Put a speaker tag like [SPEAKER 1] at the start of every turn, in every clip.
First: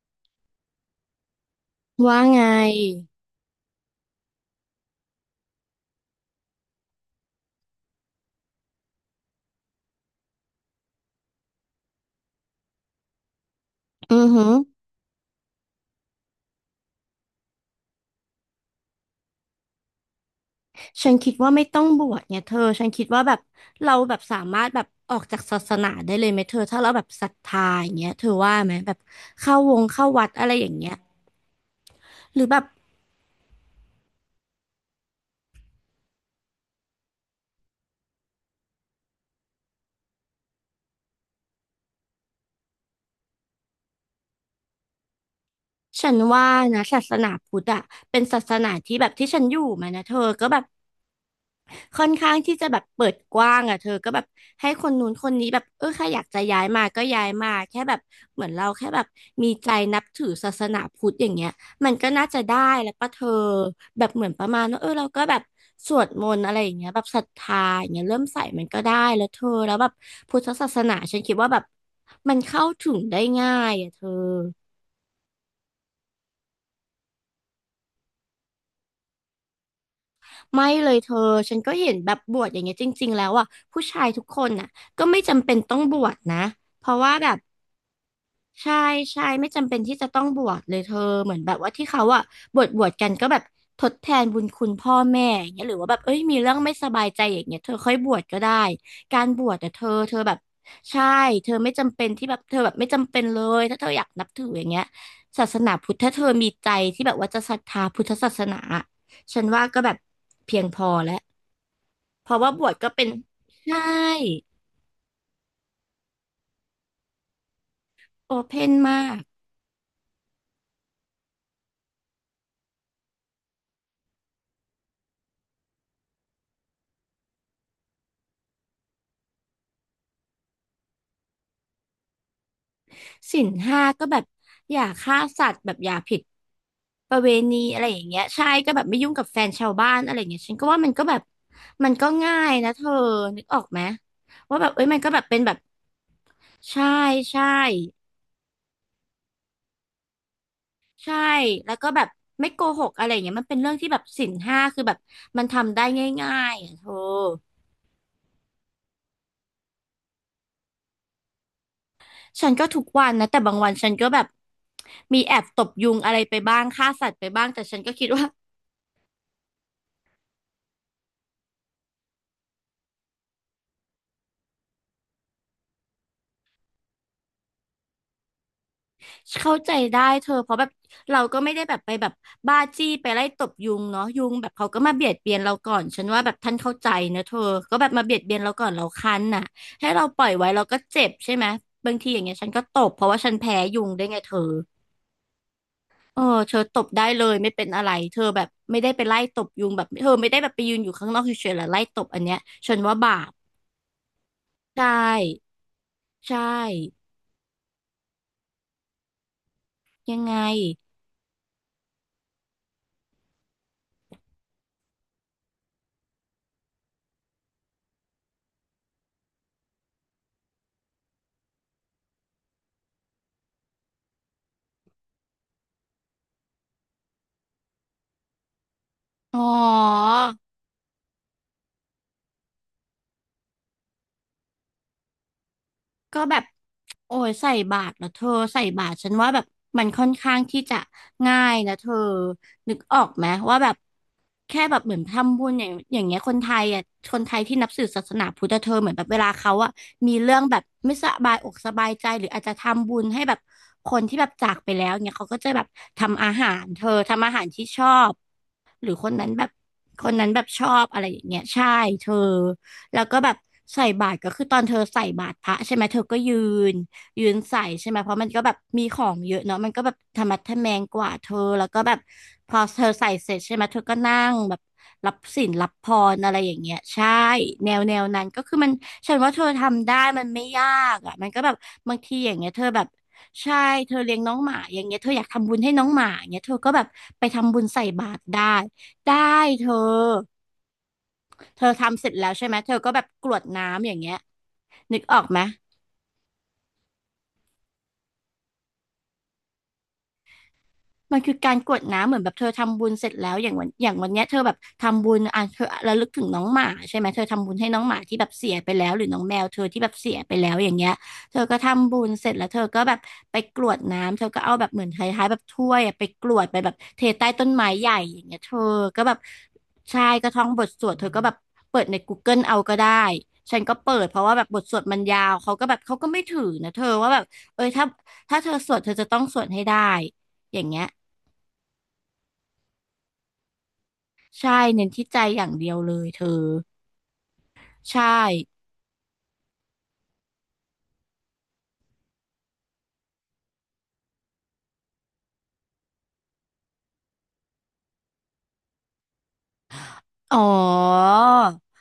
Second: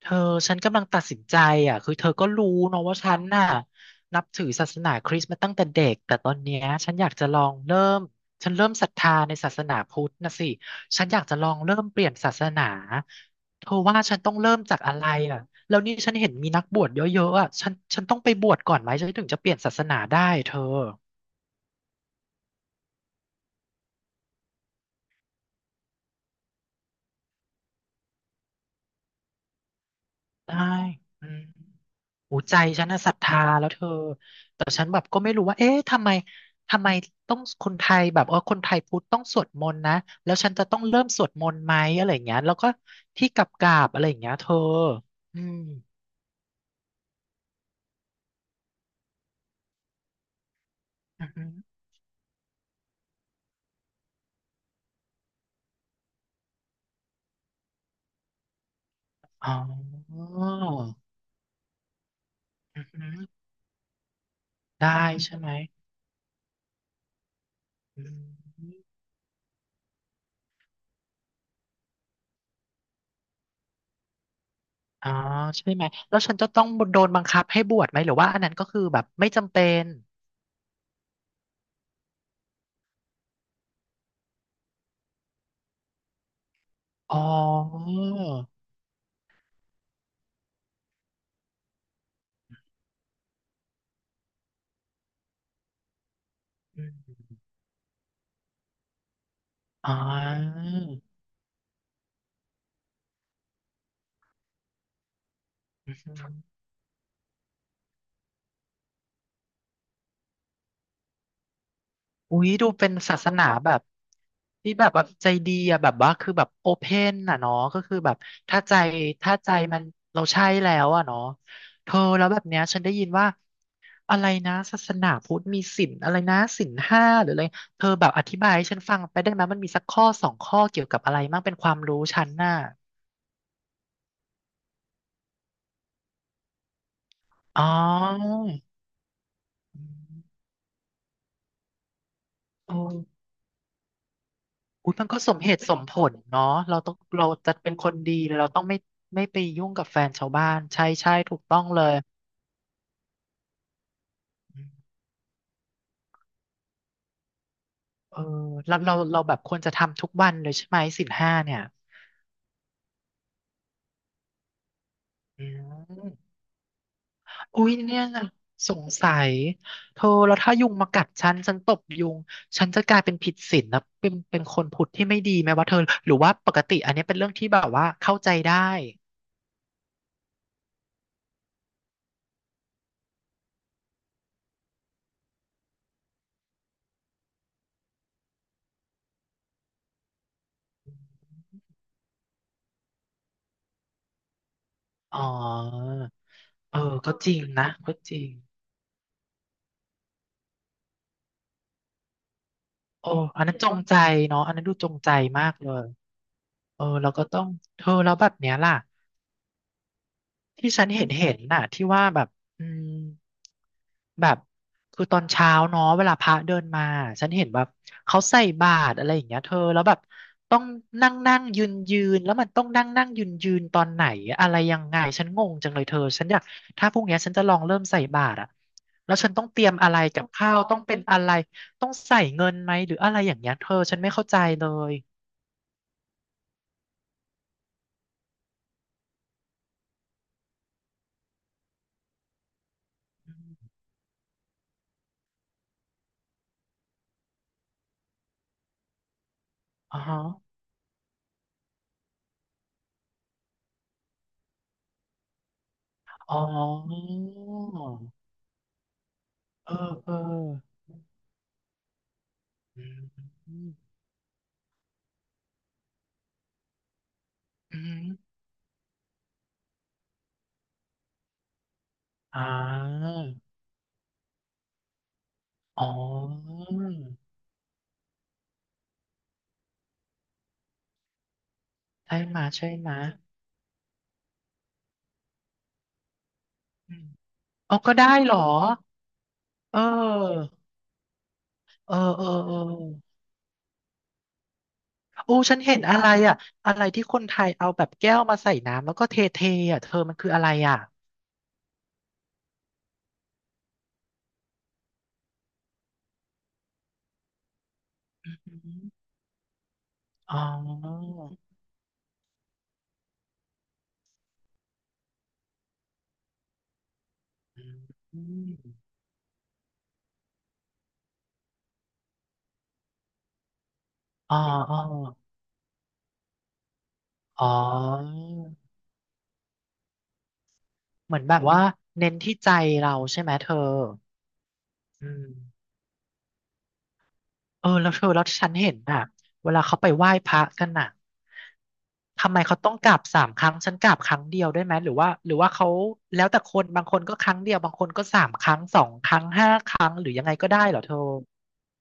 [SPEAKER 1] เธอฉันกำลังตัดสินใจอ่ะคือเธอ
[SPEAKER 2] ว่า
[SPEAKER 1] ก็
[SPEAKER 2] ไง
[SPEAKER 1] รู้เนอะว่าฉันน่ะนับถือศาสนาคริสต์มาตั้งแต่เด็กแต่ตอนเนี้ยฉันอยากจะลองเริ่มฉันเริ่มศรัทธาในศาสนาพุทธนะสิฉันอยากจะลองเริ่มเปลี่ยนศาสนาเธอว่า
[SPEAKER 2] อื
[SPEAKER 1] ฉัน
[SPEAKER 2] อ
[SPEAKER 1] ต้อง
[SPEAKER 2] หือ
[SPEAKER 1] เริ่มจากอะไรอ่ะแล้วนี่ฉันเห็นมีนักบวชเยอะๆอ่ะฉันต้องไปบวชก่อนไหมฉันถึงจะเปลี่ยนศาสนาได้เธอ
[SPEAKER 2] ฉันคิดว่าไม่ต้องบวชเนี่ยเธอฉันคิดว่าแบบเราแบบสามารถแบบออกจากศาสนาได้เลยไหมเธอถ้าเราแบบศรัทธาอย่างเงี้ยเธอว่าไหมแบบเข้าวงเข้าวัดอะไร
[SPEAKER 1] ได้
[SPEAKER 2] อย่างเงี้ย
[SPEAKER 1] อืม หู
[SPEAKER 2] หรือแบ
[SPEAKER 1] ใจ
[SPEAKER 2] บ
[SPEAKER 1] ฉันน่ะศรัทธาแล้วเธอแต่ฉันแบบก็ไม่รู้ว่าเอ๊ะทำไมทำไมต้องคนไทยแบบเออคนไทยพุทธต้องสวดมนต์นะแล้วฉันจะต้องเริ่มสวดมนต์ไหมอะไรอย่างเงี้ยแล้วก็ที่กราบๆอะไรอย่างเงี้ยเธออืม
[SPEAKER 2] ฉันว่านะศาสนาพุทธอะเป็นศาสนาที่แบบที่ฉันอยู่มานะเธอก็แบบ
[SPEAKER 1] อือหือ
[SPEAKER 2] ค่อนข้างที่จะแบบเปิดกว้างอ่ะเธอก็แบบให้คนนู้นคนนี้แบบเออใครอยากจะย้ายมาก็ย้ายมาแค่แบบเหมือนเราแค่แบบมี
[SPEAKER 1] อ๋อ
[SPEAKER 2] ใจนับถือศาสนาพุทธอย่างเงี้ยมันก็น่าจะได้
[SPEAKER 1] อือ
[SPEAKER 2] แล้ว
[SPEAKER 1] หื
[SPEAKER 2] ปะ
[SPEAKER 1] อ
[SPEAKER 2] เธอแบบเหมือนประมาณว่าเอ
[SPEAKER 1] ได้
[SPEAKER 2] อเราก็แบ
[SPEAKER 1] ใช่
[SPEAKER 2] บ
[SPEAKER 1] ไหม
[SPEAKER 2] สวดมนต์อะไรอย่างเงี้ยแบบศรัทธาอย่างเงี้
[SPEAKER 1] อื
[SPEAKER 2] ยเริ่มใส่มันก็
[SPEAKER 1] ม
[SPEAKER 2] ได้แล้วเธอแล้วแบบพุทธศาสนาฉันคิดว่าแบบมันเข้าถึงได้ง่ายอ่ะเธอ
[SPEAKER 1] อ๋อใช่ไหมแล้วฉันจะต้องโดนบังคับให้บวชไหมหรือว่าอันนั้นก็คือแบบไม่จำเป็น
[SPEAKER 2] ไม่เลยเธอฉันก็เห็นแบบบวชอย่างเงี้ยจริงๆแล้วอ่ะผู้ชายทุกคนน่ะก็ไม่จำเป็นต้องบวชนะเพราะว่า
[SPEAKER 1] อ๋อ
[SPEAKER 2] แบบ ใช่ใช่ไม่จำเป็นที่จะต้องบวชเลยเธอเหมือนแบบว่าที่เขาอะบวชกันก็แบบทดแทนบุญคุณพ่อแม่อย่างเงี้ยหรือว่าแบบเอ้ยมีเรื่องไม่
[SPEAKER 1] อื
[SPEAKER 2] สบายใจอย่า
[SPEAKER 1] ม
[SPEAKER 2] งเงี้ยเธอค่อยบวชก็ได้การบวชแต่เธอ
[SPEAKER 1] อ๋
[SPEAKER 2] เธอแบบ
[SPEAKER 1] อ
[SPEAKER 2] ใช่เธอไม่จำเป็นที่แบบเธอแบบไม่จำเป็นเลยถ้าเธออยากนับถืออย่างเงี้ยศาสนาพุทธถ้าเธอมีใจที่แบบว่าจะศรัทธาพุทธศาสนาฉันว่าก็แบบเพียงพอแล้วเพ
[SPEAKER 1] อุ๊
[SPEAKER 2] ราะ
[SPEAKER 1] ย
[SPEAKER 2] ว่าบ
[SPEAKER 1] ดู
[SPEAKER 2] วช
[SPEAKER 1] เป็
[SPEAKER 2] ก็
[SPEAKER 1] น
[SPEAKER 2] เป็น
[SPEAKER 1] ศาสนาแบ
[SPEAKER 2] ใช่
[SPEAKER 1] บที่แบบว่าใจดีอะแบบว่าคือแบบโอเพนอ่ะเนาะก็คือแบบ
[SPEAKER 2] โอเพ
[SPEAKER 1] ถ้า
[SPEAKER 2] น
[SPEAKER 1] ใจ
[SPEAKER 2] มาก
[SPEAKER 1] ถ้าใจมันเราใช่แล้วอะเนาะเธอแล้วแบบเนี้ยฉันได้ยินว่าอะไรนะศาสนาพุทธมีศีลอะไรนะศีลห้าหรืออะไรเธอแบบอธิบายให้ฉันฟังไปได้ไหมมันมีสักข้อสองข้อเกี่ยวกับอะไรมั่งเป็นความรู้ฉันน่ะ
[SPEAKER 2] ศีลห้าก็แบบอย่าฆ่าสัตว์แบบอย่าผิดประเวณี
[SPEAKER 1] อ๋อ
[SPEAKER 2] อะไรอย่างเงี้ยใช่ก็แบบไม่ยุ่งกับแฟนชาวบ้านอะไรอย่างเงี้ยฉันก็ว่ามันก็แบบมันก็ง่ายนะ
[SPEAKER 1] โอ้
[SPEAKER 2] เธอนึกออกไหมว่าแบบเอ้ย
[SPEAKER 1] อุ๊ย
[SPEAKER 2] มัน
[SPEAKER 1] มั
[SPEAKER 2] ก็
[SPEAKER 1] นก็
[SPEAKER 2] แบบ
[SPEAKER 1] ส
[SPEAKER 2] เป็
[SPEAKER 1] ม
[SPEAKER 2] น
[SPEAKER 1] เห
[SPEAKER 2] แบบ
[SPEAKER 1] ตุสมผลเนาะเรา
[SPEAKER 2] ใช่
[SPEAKER 1] ต้องเรา
[SPEAKER 2] ใช่
[SPEAKER 1] จะเป็นคนดีเราต้องไม่ไม่ไปยุ่งกับแฟนชาวบ้านใช่ใช่
[SPEAKER 2] ใช่
[SPEAKER 1] ถูกต้อง
[SPEAKER 2] แล้ว
[SPEAKER 1] เล
[SPEAKER 2] ก็
[SPEAKER 1] ย
[SPEAKER 2] แบบไม่โกหกอะไรอย่างเงี้ยมันเป็นเรื่องที่แบบศีลห้าคือแบบมันทำได้ง่ายๆอ่ะเธอ
[SPEAKER 1] เออเราแบบควรจะทำทุกวันเลยใช่ไหมศีลห้าเนี่ย
[SPEAKER 2] ฉันก็ทุกวันนะแต่บางวันฉันก็แบบมีแอ
[SPEAKER 1] อื
[SPEAKER 2] บตบยุงอะ
[SPEAKER 1] ม
[SPEAKER 2] ไรไปบ้างฆ่าสัตว์ไปบ้างแต่
[SPEAKER 1] อุ๊ย
[SPEAKER 2] ฉันก็
[SPEAKER 1] เนี่ย
[SPEAKER 2] คิดว่า
[SPEAKER 1] สงสัยเธอแล้วถ้ายุงมากัดฉันฉันตบยุงฉันจะกลายเป็นผิดศีลนะเป็นคนผุดที่ไม่ดีไหมวะเธอหรือว่าปกติอันนี้เป็นเรื่องที่แบบว่าเข้าใจได้
[SPEAKER 2] เข้าใจได้เธอเพราะแบบเราก็ไม่ได้แบบไปแบบบ้าจี้ไปไล่ตบยุงเนาะยุงแบบเขาก็มาเบียดเบียนเราก่อนฉันว่าแบบท่านเข้าใจนะเธอก็แบบมาเบียดเบียนเราก่อนเราคันน่ะให้เราปล่อยไว้เราก็เจ็บใช่ไหมบางทีอย่างเงี้ยฉันก็ตบเพราะว่าฉันแพ้ยุงได้วยไงเธอ
[SPEAKER 1] อ๋อ
[SPEAKER 2] เออเธอต
[SPEAKER 1] เอ
[SPEAKER 2] บ
[SPEAKER 1] อ
[SPEAKER 2] ได้
[SPEAKER 1] ก็
[SPEAKER 2] เล
[SPEAKER 1] จ
[SPEAKER 2] ย
[SPEAKER 1] ริง
[SPEAKER 2] ไม่เป็
[SPEAKER 1] นะ
[SPEAKER 2] นอะไร
[SPEAKER 1] ก็จ
[SPEAKER 2] เธอ
[SPEAKER 1] ริง
[SPEAKER 2] แบบไม่ได้ไปไล่ตบยุงแบบเธอไม่ได้แบบไปยืนอยู่ข้างนอกเฉยๆแล้วไล่ตบอันเนี้ยฉันว่า
[SPEAKER 1] โอ้
[SPEAKER 2] บาป
[SPEAKER 1] อันนั้นจงใจเนาะอันนั้นดู
[SPEAKER 2] ใช่
[SPEAKER 1] จงใจมากเลย
[SPEAKER 2] ใช่
[SPEAKER 1] เออแล้วก็ต้องเธอแล้วแบบเนี้ยล่ะ
[SPEAKER 2] ยังไง
[SPEAKER 1] ที่ฉันเห็นน่ะที่ว่าแบบอืมแบบคือตอนเช้าเนาะเวลาพระเดินมาฉันเห็นแบบเขาใส่บาตรอะไรอย่างเงี้ยเธอแล้วแบบต้องนั่งนั่งยืนยืนแล้วมันต้องนั่งนั่งยืนยืนตอนไหนอะไรยังไงฉันงงจังเลยเธอฉันอยากถ้าพรุ่งเนี้ยฉันจะลองเริ่มใส่บาตรอะแล้วฉัน
[SPEAKER 2] อ๋อ
[SPEAKER 1] ต้องเตรียมอะไรกับข้าวต้องเป็นอะไรต้องใส่
[SPEAKER 2] ก็แบบโอ้ยใส่บาตรแล้วเธอใส่บาตรฉันว่าแบบมันค่อนข้างที่จะง่ายนะเธอนึกออกไหมว่าแบบแค่แบบเหมือนทำบุญอย่างอย่างเงี้ยคนไทยอ่ะคนไทยที่นับถือศาสนาพุทธเธอเหมือนแบบเวลาเขาอ่ะ
[SPEAKER 1] อ่อ
[SPEAKER 2] มีเรื่องแบ
[SPEAKER 1] อ
[SPEAKER 2] บไม่สบายอกสบายใจหรืออาจจะทำบุญให้แบบคนที่แบบจากไปแล้วเนี่ยเขาก็จะแบบทำอา
[SPEAKER 1] อ๋อ
[SPEAKER 2] หารเธอทำอาหารที่ชอบ หรือคนนั้นแบบ
[SPEAKER 1] เออ
[SPEAKER 2] ค
[SPEAKER 1] เออ
[SPEAKER 2] นนั้นแบบชอบอะไรอย่างเงี้ยใช่เธอ
[SPEAKER 1] อื
[SPEAKER 2] แล้
[SPEAKER 1] ม
[SPEAKER 2] วก็แบบ
[SPEAKER 1] อืม
[SPEAKER 2] ใส่บาตรก็คือตอนเธอใส่บาตรพระใช่ไหมเธอก็นยืนใส่
[SPEAKER 1] อื
[SPEAKER 2] ใช่ไหมเพ
[SPEAKER 1] ม
[SPEAKER 2] ราะมันก็แบบมีของเยอะเนาะมันก็แบบธรรมะทะแมงกว่าเธอแล้วก็แบบ
[SPEAKER 1] อ่
[SPEAKER 2] พอเธอใส่
[SPEAKER 1] า
[SPEAKER 2] เสร็จใช่ไหมเธอก็นั่งแบบรับศีลรับ
[SPEAKER 1] อ๋
[SPEAKER 2] พ
[SPEAKER 1] อ
[SPEAKER 2] รอะไรอย่างเงี้ยใช่แนวแนวนั้นก็คือมันฉันว่าเธอทำได้มันไม่ยากอ่ะมันก็แบบบางที
[SPEAKER 1] ใช่
[SPEAKER 2] อย่าง
[SPEAKER 1] มา
[SPEAKER 2] เงี้ยเธอ
[SPEAKER 1] ใช่
[SPEAKER 2] แบบ
[SPEAKER 1] มา
[SPEAKER 2] ใช่เธอเลี้ยงน้องหมาอย่างเงี้ยเธออยากทำบุญให้น้องหมาอย่างเงี้ยเธอก็แบบ
[SPEAKER 1] อืม
[SPEAKER 2] ไปทำบุญ
[SPEAKER 1] เอา
[SPEAKER 2] ใส่
[SPEAKER 1] ก็ได้
[SPEAKER 2] บาตร
[SPEAKER 1] เหรอ
[SPEAKER 2] ได้ ได้เธอ
[SPEAKER 1] เออ
[SPEAKER 2] เธอ
[SPEAKER 1] เออ
[SPEAKER 2] ทำเสร็จ
[SPEAKER 1] เอ
[SPEAKER 2] แล้
[SPEAKER 1] อ
[SPEAKER 2] วใช่
[SPEAKER 1] เอ
[SPEAKER 2] ไห
[SPEAKER 1] อ
[SPEAKER 2] ม เธอก็แบบกรวดน้ำอย่างเงี้ยนึกออก
[SPEAKER 1] โอ้
[SPEAKER 2] ไหม
[SPEAKER 1] ฉันเห็นอะไรอ่ะอะไรที่คนไทยเอาแบบแก้วมาใส่น้ำแล้วก็เทเทอ่ะเธอมันคืออะไรอ่ะ
[SPEAKER 2] มันคือการกรวดน้ำเหมือนแบบเธอทำบุญเสร็จแล้วอย่างวันอย่างวันเนี้ยเธอแบบทำบุญอ่ะเธอระลึกถึงน้องหมาใช่ไหมเธอทำบุญให้น้องหมาที่แบบเสียไปแล้
[SPEAKER 1] อื
[SPEAKER 2] วหรื
[SPEAKER 1] ม
[SPEAKER 2] อน้องแมวเธอที่แบบเสียไป
[SPEAKER 1] อ๋
[SPEAKER 2] แล้วอย่างเงี้ย
[SPEAKER 1] อ
[SPEAKER 2] เธอก็ทำบุญเสร็จแล้วเธอก็แบบไปกรวดน้ำเธอก็เอาแบบเหมือนคล้ายๆแบบถ้วยอะไปกรวดไปแบบเทใต้ต้นไม้ใหญ่อ
[SPEAKER 1] อื
[SPEAKER 2] ย่างเงี้ยเธ
[SPEAKER 1] ม
[SPEAKER 2] อก็แบบใช่ก็ท่องบทสวดเธอก็แบบเปิดในกูเกิ e เอาก็ได้ฉันก็เปิดเพราะ
[SPEAKER 1] อ๋
[SPEAKER 2] ว่า
[SPEAKER 1] อ
[SPEAKER 2] แบบบทส
[SPEAKER 1] อ๋อ
[SPEAKER 2] วดมันยาวเขาก็แบบเขาก็ไม่ถือนะเธอว่าแบบ
[SPEAKER 1] อ๋อ
[SPEAKER 2] เอ้ยถ้าเธอสวดเธอจะต้องสวดให้ได้อย่างเงี้ย
[SPEAKER 1] เหมือนแบบว่าเน้นที่ใจเราใช่ไหมเธอ
[SPEAKER 2] ใช่เน้นที่
[SPEAKER 1] อื
[SPEAKER 2] ใจ
[SPEAKER 1] ม
[SPEAKER 2] อย่างเดียวเลยเธอ
[SPEAKER 1] เออแล้ว
[SPEAKER 2] ใช่
[SPEAKER 1] เธอแล้วฉันเห็นอ่ะเวลาเขาไปไหว้พระกันน่ะทำไมเขาต้องกราบสามครั้งฉันกราบครั้งเดียวได้ไหมหรือว่าหรือว่าเขาแล้วแต่คนบางคนก็ครั้งเดียวบางคนก็สามครั้งสองครั้งห้าครั้งหรือยังไง
[SPEAKER 2] อ๋อ
[SPEAKER 1] ก็ได้เหรอเธอ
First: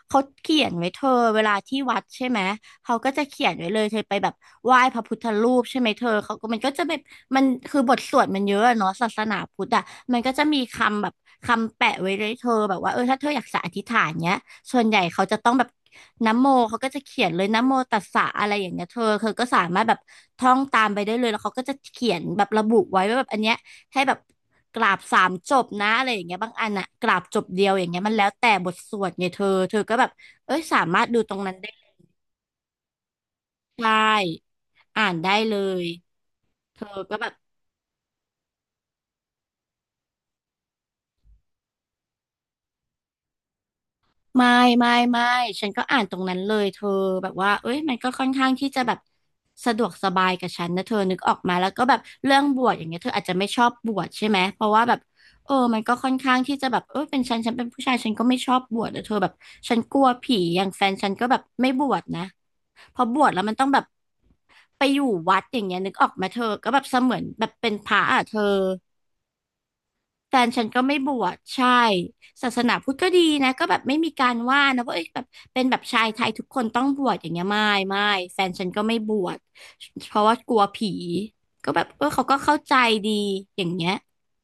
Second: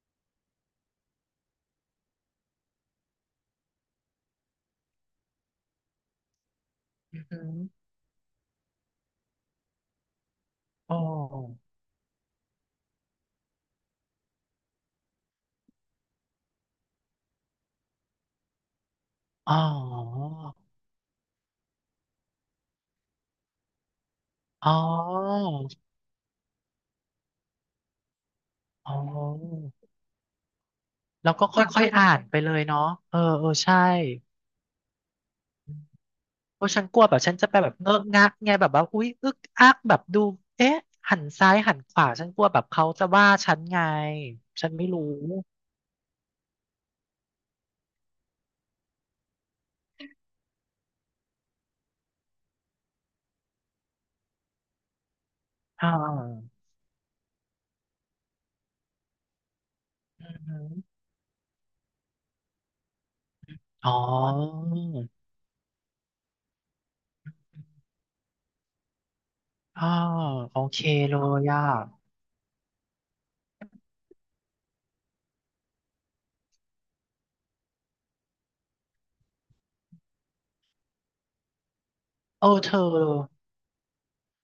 [SPEAKER 2] เขาเขียนไว้เธอเวลาที่วัดใช่ไหมเขาก็จะเขียนไว้เลยเธอไปแบบไหว้พระพุทธรูปใช่ไหมเธอเขาก็มันก็จะแบบ
[SPEAKER 1] อือ
[SPEAKER 2] มั
[SPEAKER 1] หื
[SPEAKER 2] น
[SPEAKER 1] อ
[SPEAKER 2] คือบทสวดมันเยอะอะเนาะศาสนาพุทธอ่ะมันก็จะมี
[SPEAKER 1] อ๋อ
[SPEAKER 2] คำแบบคำแปะไว้เลยเธอแบบว่าเออถ้าเธออยากจะอธิษฐานเนี้ยส่วนใหญ่เขาจะต้องแบบนะโมเขาก็จะเขียนเลยนะโมตัสสะอะไรอย่างเงี้ยเธอก็
[SPEAKER 1] อ๋อ
[SPEAKER 2] สามารถแบบท่องตามไปได้เลยแล้วเขาก็จะเขียนแบบระบุไว้ว่าแบบอันเนี้ย ให้แบบ
[SPEAKER 1] อ๋อ
[SPEAKER 2] กราบสามจบนะอะไรอย่างเงี้ยบางอันอะกราบจบเดียวอย่างเงี้ยมันแล้วแต่บทส
[SPEAKER 1] อ๋อ
[SPEAKER 2] วดไงเธอก็แบบเอ้ยสามารถดู
[SPEAKER 1] แล้
[SPEAKER 2] ต
[SPEAKER 1] ว
[SPEAKER 2] รง
[SPEAKER 1] ก็
[SPEAKER 2] นั้น
[SPEAKER 1] ค
[SPEAKER 2] ได้
[SPEAKER 1] ่อยๆอ่านไปเลยเนาะเออเออใช่
[SPEAKER 2] ใช่อ่านได้เลย
[SPEAKER 1] โอ้
[SPEAKER 2] เธ
[SPEAKER 1] ฉัน
[SPEAKER 2] อ
[SPEAKER 1] กลัวแบ
[SPEAKER 2] ก็
[SPEAKER 1] บ
[SPEAKER 2] แบ
[SPEAKER 1] ฉั
[SPEAKER 2] บ
[SPEAKER 1] นจะไปแบบเงอะงะกไงแบบว่าอุ๊ยอึกอักแบบดูเอ๊ะหันซ้ายหันขวาฉันกลัวแบบเขาจะว่าฉันไง
[SPEAKER 2] ไม่
[SPEAKER 1] ฉันไม่
[SPEAKER 2] ไม่
[SPEAKER 1] รู้
[SPEAKER 2] ไม่ฉันก็อ่านตรงนั้นเลยเธอแบบว่าเอ้ยมันก็ค่อนข้างที่จะแบบสะดวกสบายกับฉันนะเธอนึกออกมาแล้วก็แบบเรื่องบวชอย่างเงี้ยเธออาจจะไม่ชอบบวชใช่ไหมเพราะว่าแบบเออมัน
[SPEAKER 1] อ่
[SPEAKER 2] ก็ค่อนข้าง
[SPEAKER 1] า
[SPEAKER 2] ที่จะแบบเออเป็นฉันเป็นผู้ชายฉันก็ไม่ชอบบวชนะเธอแบบฉันกลัว
[SPEAKER 1] อื
[SPEAKER 2] ผี
[SPEAKER 1] อ
[SPEAKER 2] อ
[SPEAKER 1] หื
[SPEAKER 2] ย่า
[SPEAKER 1] อ
[SPEAKER 2] งแฟนฉันก็แบบไม่บวชนะ พอบวชแล้วมันต้องแบบ
[SPEAKER 1] อ๋อ
[SPEAKER 2] ไปอยู่วัดอย่างเงี้ยนึกออกไหมเธอก็แบบเสมือนแบบเป็นพระอ่ะเธอ
[SPEAKER 1] อ๋อ
[SPEAKER 2] แฟน
[SPEAKER 1] โอ
[SPEAKER 2] ฉัน
[SPEAKER 1] เค
[SPEAKER 2] ก็ไม่บ
[SPEAKER 1] เล
[SPEAKER 2] วช
[SPEAKER 1] ยอ่ะ
[SPEAKER 2] ใช่ศาสนาพุทธก็ดีนะก็แบบไม่มีการว่านะว่าเอ้ยแบบเป็นแบบชายไทยทุกคนต้องบวชอย่างเงี้ยไม่แฟนฉันก็ไม่บวชเพราะว่ากลัวผีก็แบบเออเขาก็
[SPEAKER 1] เอ
[SPEAKER 2] เข้า
[SPEAKER 1] อเธ
[SPEAKER 2] ใจ
[SPEAKER 1] อ
[SPEAKER 2] ดีอย่างเงี้ย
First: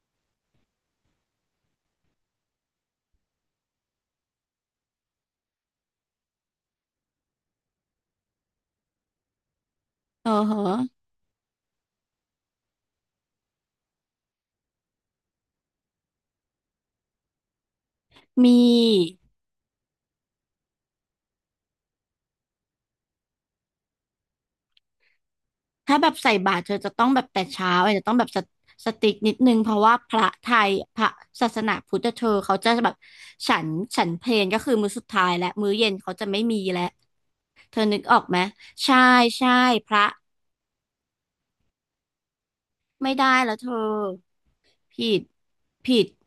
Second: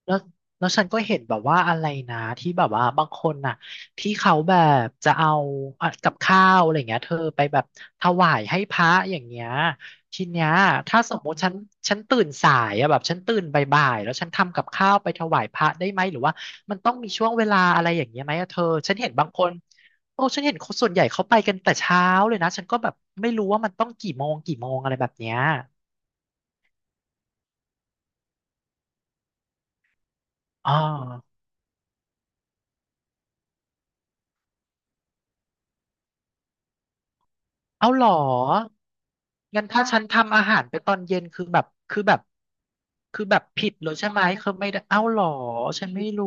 [SPEAKER 1] แล้วแล้วฉันก็เห็นแบบว่าอะไรนะที่แบบว่าบางคนน่ะที่เขาแบบจะเอาอ่ะกับข้าวอะไรเงี้ยเธอไปแบบถวายให้พระอย่างเงี้ยที
[SPEAKER 2] เออ
[SPEAKER 1] เนี้ย
[SPEAKER 2] เหรอ
[SPEAKER 1] ถ้าสมมติฉันฉันตื่นสายอะแบบฉันตื่นบ่ายๆแล้วฉันทำกับข้าวไปถวายพระได้ไหมหรือว่ามันต้องมีช่วงเวลาอะไรอย่างเงี้ยไหมอะเธ
[SPEAKER 2] มี
[SPEAKER 1] อฉันเห็นบางคนโอ้ฉันเห็นคนส่วนใหญ่เขาไปกันแต่เช้าเลยนะฉันก็แบบไม่รู้ว่ามันต้องกี่โมงอะไรแบบเนี้ย
[SPEAKER 2] ถ้าแบบใส่บาตรเธอจะต้องแบบแต่เช้าอาจจะต้องแบบสติกนิดนึงเพราะว่าพระไท
[SPEAKER 1] อ๋
[SPEAKER 2] ย
[SPEAKER 1] อ
[SPEAKER 2] พระศาสนาพุทธเธอเขาจะแบบฉันฉันเพลก็คือมื้อสุดท้ายและมื้อเย็นเขาจะไม่มีแล้วเธอ
[SPEAKER 1] เอา
[SPEAKER 2] นึก
[SPEAKER 1] เหร
[SPEAKER 2] อ
[SPEAKER 1] อ
[SPEAKER 2] อกไหมใช่ใช่
[SPEAKER 1] งั้นถ้า
[SPEAKER 2] พ
[SPEAKER 1] ฉั
[SPEAKER 2] ระ
[SPEAKER 1] นทำอาหารไปตอนเย็น
[SPEAKER 2] ไม่
[SPEAKER 1] คือ
[SPEAKER 2] ได้
[SPEAKER 1] แบบ
[SPEAKER 2] แล้วเธ
[SPEAKER 1] ผิด
[SPEAKER 2] อ
[SPEAKER 1] เลยใช่ไหมคือไม่ได้เอา
[SPEAKER 2] ผิ
[SPEAKER 1] เหร
[SPEAKER 2] ด
[SPEAKER 1] อ ฉัน
[SPEAKER 2] ผิ
[SPEAKER 1] ไม่
[SPEAKER 2] ด
[SPEAKER 1] รู้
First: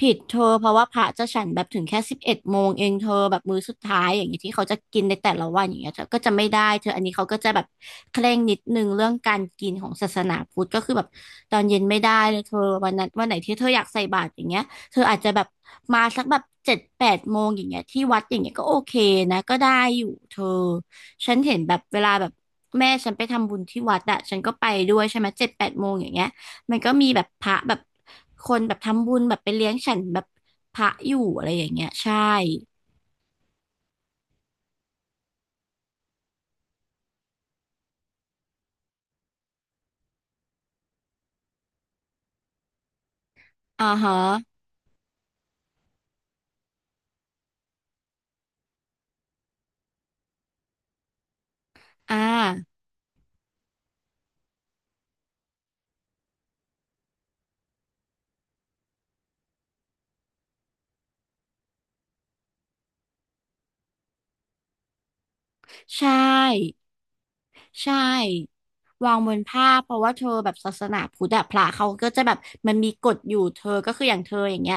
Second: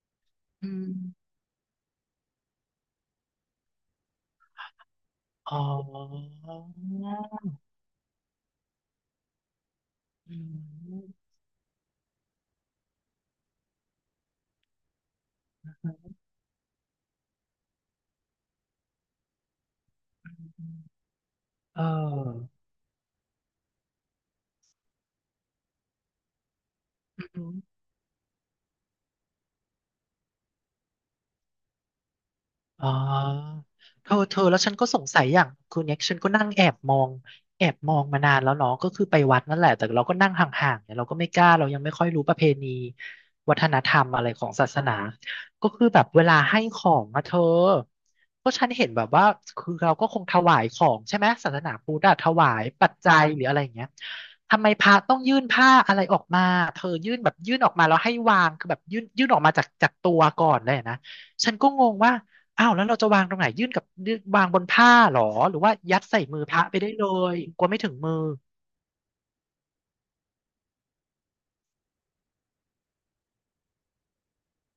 [SPEAKER 2] ผิดเธอเพ
[SPEAKER 1] อื
[SPEAKER 2] ราะว่า
[SPEAKER 1] ม
[SPEAKER 2] พระจะฉันแบบถึงแค่11 โมงเองเธอแบบมื้อสุดท้ายอย่างเงี้ยที่เขาจะกินในแต่ละ
[SPEAKER 1] อ๋
[SPEAKER 2] วันอย่างเงี้ยเธอก็จะ
[SPEAKER 1] อ
[SPEAKER 2] ไม่ได้เธออันนี้เขาก็จะแบบเคร่งนิดนึงเรื่องการกินของศาสนา
[SPEAKER 1] อื
[SPEAKER 2] พุทธก็คือแบบ
[SPEAKER 1] ม
[SPEAKER 2] ตอนเย็นไม่ได้เลยเธอวันนั้นวันไหนที่เธออยากใส่บาตรอย่างเงี้ยเธออาจจะแบบมาสักแบบเจ็ดแปดโมงอย่างเงี้ยที่วัดอย่างเงี้ยก็โอเคนะก็ได้อยู่เธอฉันเห็นแบ
[SPEAKER 1] เอ
[SPEAKER 2] บ
[SPEAKER 1] อ
[SPEAKER 2] เวลาแบบแม่ฉันไปทำบุญที่วัดอะฉันก็ไปด้วยใช่ไหมเจ็ดแปดโมงอย่างเงี้ย มันก็มีแบบพระแบบคนแบบทำบุญแบบไปเลี้ยงฉันแบบพระอยู่อะไรอย่างเงี้ยใช่
[SPEAKER 1] อ๋อเธอเธอแล้วฉันก็สงสัยอย่างคือเนี่ยฉันก็นั่งแอบมองแอบมองมานานแล้วเนาะก็คือไปวัดนั่นแหละแต่เราก็นั่งห่างๆเนี่ยเราก็ไม่กล้าเรายังไม่ค่อยรู้ประเพณีวัฒน
[SPEAKER 2] อ่า
[SPEAKER 1] ธรรม
[SPEAKER 2] ฮะ
[SPEAKER 1] อะไรของศาสนาก็คือแบบเวลาให้ของอะเธอก็ฉันเห็นแบบว่าคือเราก็คงถวายของใช่ไหมศาสนาพุทธ
[SPEAKER 2] อ่
[SPEAKER 1] อะถวาย
[SPEAKER 2] า
[SPEAKER 1] ปัจจัยหรืออะไรอย่างเงี้ยทำไมพระต้องยื่นผ้าอะไรออกมาเธอยื่นแบบยื่นออกมาแล้วให้วางคือแบบยื่นออกมาจากตัวก่อนเลยนะฉันก็งงว่า อ้าวแล้วเราจะวางตรงไหนยื่นกับยื่นวางบนผ้าเหรอหรือว่ายั
[SPEAKER 2] ใช
[SPEAKER 1] ดใส่มือพระ
[SPEAKER 2] ่
[SPEAKER 1] ไปได้เลยกลัวไม่ถึ
[SPEAKER 2] ใช่
[SPEAKER 1] งมือ
[SPEAKER 2] วางบนผ้าเพราะว่าเธอแบบศาสนาพุทธอะพระเขาก็จะแบบมันมีกฎอยู่เธอก็คืออย่างเธออย่างเงี้ย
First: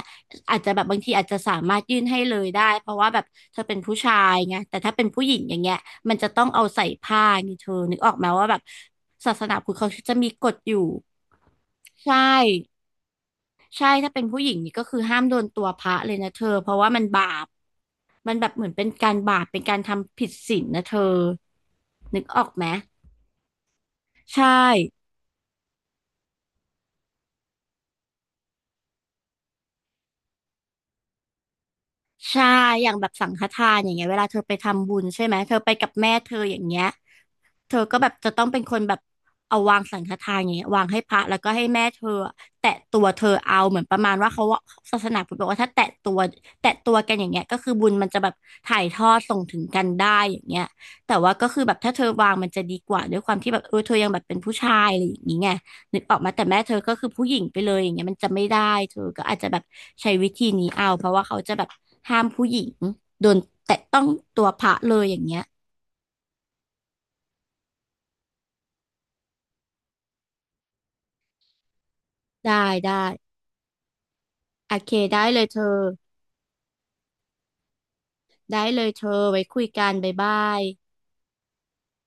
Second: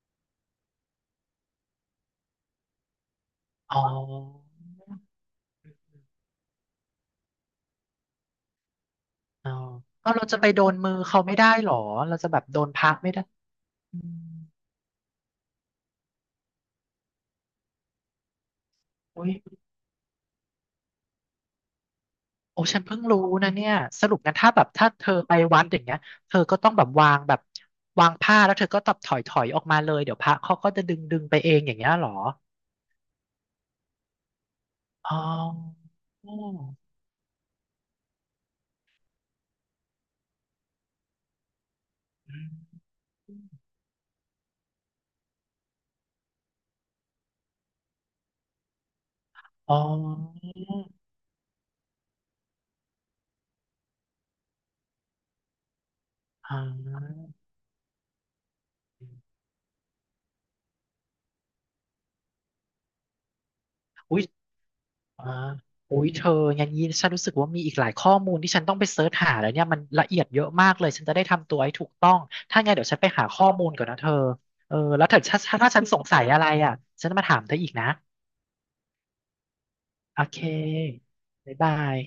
[SPEAKER 2] อาจจะแบบบางทีอาจจะสามารถยื่นให้เลยได้เพราะว่าแบบเธอเป็
[SPEAKER 1] อ๋
[SPEAKER 2] น
[SPEAKER 1] อ
[SPEAKER 2] ผู้ชายไงแต่ถ้าเป็นผู้หญิงอย่างเงี้ยมันจะต้องเอาใส่ผ้าไงเธอนึกออกไหมว่าแบบศาส
[SPEAKER 1] อ๋อ
[SPEAKER 2] นาพุทธเขา
[SPEAKER 1] เอา
[SPEAKER 2] จะ
[SPEAKER 1] เรา
[SPEAKER 2] มี
[SPEAKER 1] จะ
[SPEAKER 2] ก
[SPEAKER 1] ไป
[SPEAKER 2] ฎ
[SPEAKER 1] โด
[SPEAKER 2] อ
[SPEAKER 1] น
[SPEAKER 2] ยู่
[SPEAKER 1] มือเขาไม่ได้หรอ
[SPEAKER 2] ใช่
[SPEAKER 1] เราจะแบบโดนพระไม่ได้
[SPEAKER 2] ใช่
[SPEAKER 1] อื
[SPEAKER 2] ถ้า
[SPEAKER 1] ม
[SPEAKER 2] เป็นผู้หญิงนี่ก็คือห้ามโดนตัวพระเลยนะเธอเพราะว่ามันบาปมันแบบเหมือนเป็นการ
[SPEAKER 1] โอ้ย
[SPEAKER 2] บาปเป็นการทำผิดศีลนะเธอนึกออก
[SPEAKER 1] โอ้
[SPEAKER 2] ไหม
[SPEAKER 1] ฉันเพิ่งรู้นะเนี่ยสรุปงั้น
[SPEAKER 2] ใช่
[SPEAKER 1] ถ้าแบบถ้าเธอไปวัดอย่างเงี้ยเธอก็ต้องแบบวางแบบวางผ้าแล้วเธอก็ตับถอยออกมาเลยเดี๋ยวพระเขาก็จะดึงไปเองอย่างเงี้ยหรอ
[SPEAKER 2] ใช่อย่างแบบสังฆทานอย่างเงี้ยเวลาเธอไปทำบุญ
[SPEAKER 1] อ๋อ
[SPEAKER 2] ใช่ไหมเธอไปกับแม่เธ
[SPEAKER 1] อ๋อ
[SPEAKER 2] ออย่างเงี้ย เธอก็แบบจะต้องเป็นคนแบบเอาวางสังฆทานอย่างเงี้ยวางให้พระแล้วก็ให้แม่เธออะแตะตัวเธอเอาเหมือนประมาณว่าเขาว่าศาสนาพุทธบอกว่าถ้าแตะตัวกันอย่างเงี้ยก็คือบุญมันจะแบบถ่ายทอดส่งถึง
[SPEAKER 1] อ๋อ
[SPEAKER 2] กันได้อย่างเงี้ยแต่ว่าก็คือแบบถ้าเธอวางมันจะดีกว่าด้วยความที่แบบเออเธอยังแบบเป็นผู้ชายอะไรอย่างงี้ไงนึกออกมาแต่
[SPEAKER 1] อ
[SPEAKER 2] แม่เธอก็คือผู้
[SPEAKER 1] า
[SPEAKER 2] หญิงไปเลยอย่างเงี้ยมันจะไม่ได้เธอก็อาจจะแบบใช้วิธีนี้เอาเพราะว่าเขาจะแบบห้ามผู้หญิงโดนแตะต้อง
[SPEAKER 1] อุ้ย
[SPEAKER 2] ตัวพระเลยอย่าง
[SPEAKER 1] อ่า
[SPEAKER 2] เงี้ย
[SPEAKER 1] อุ้ยเธออย่างนี้ฉันรู้สึกว่ามีอีกหลายข้อมูลที่ฉันต้องไปเสิร์ชหาแล้วเนี่ยมันละเอียดเยอะมากเลยฉันจะได้ทำตัวให้ถูกต้อง
[SPEAKER 2] ได้
[SPEAKER 1] ถ้าไงเดี๋ยว
[SPEAKER 2] ได้
[SPEAKER 1] ฉันไปหาข้อมูลก่อนนะเธอ
[SPEAKER 2] โอ
[SPEAKER 1] เออ
[SPEAKER 2] เค
[SPEAKER 1] แล้วถ้าถ้าถ้าฉันสงสัยอะไรอ่ะฉันจะมาถามเธออีกนะ
[SPEAKER 2] ได้เลยเธอไว้คุยกันบ๊าย
[SPEAKER 1] โอ
[SPEAKER 2] บ
[SPEAKER 1] เค
[SPEAKER 2] าย
[SPEAKER 1] บ๊ายบาย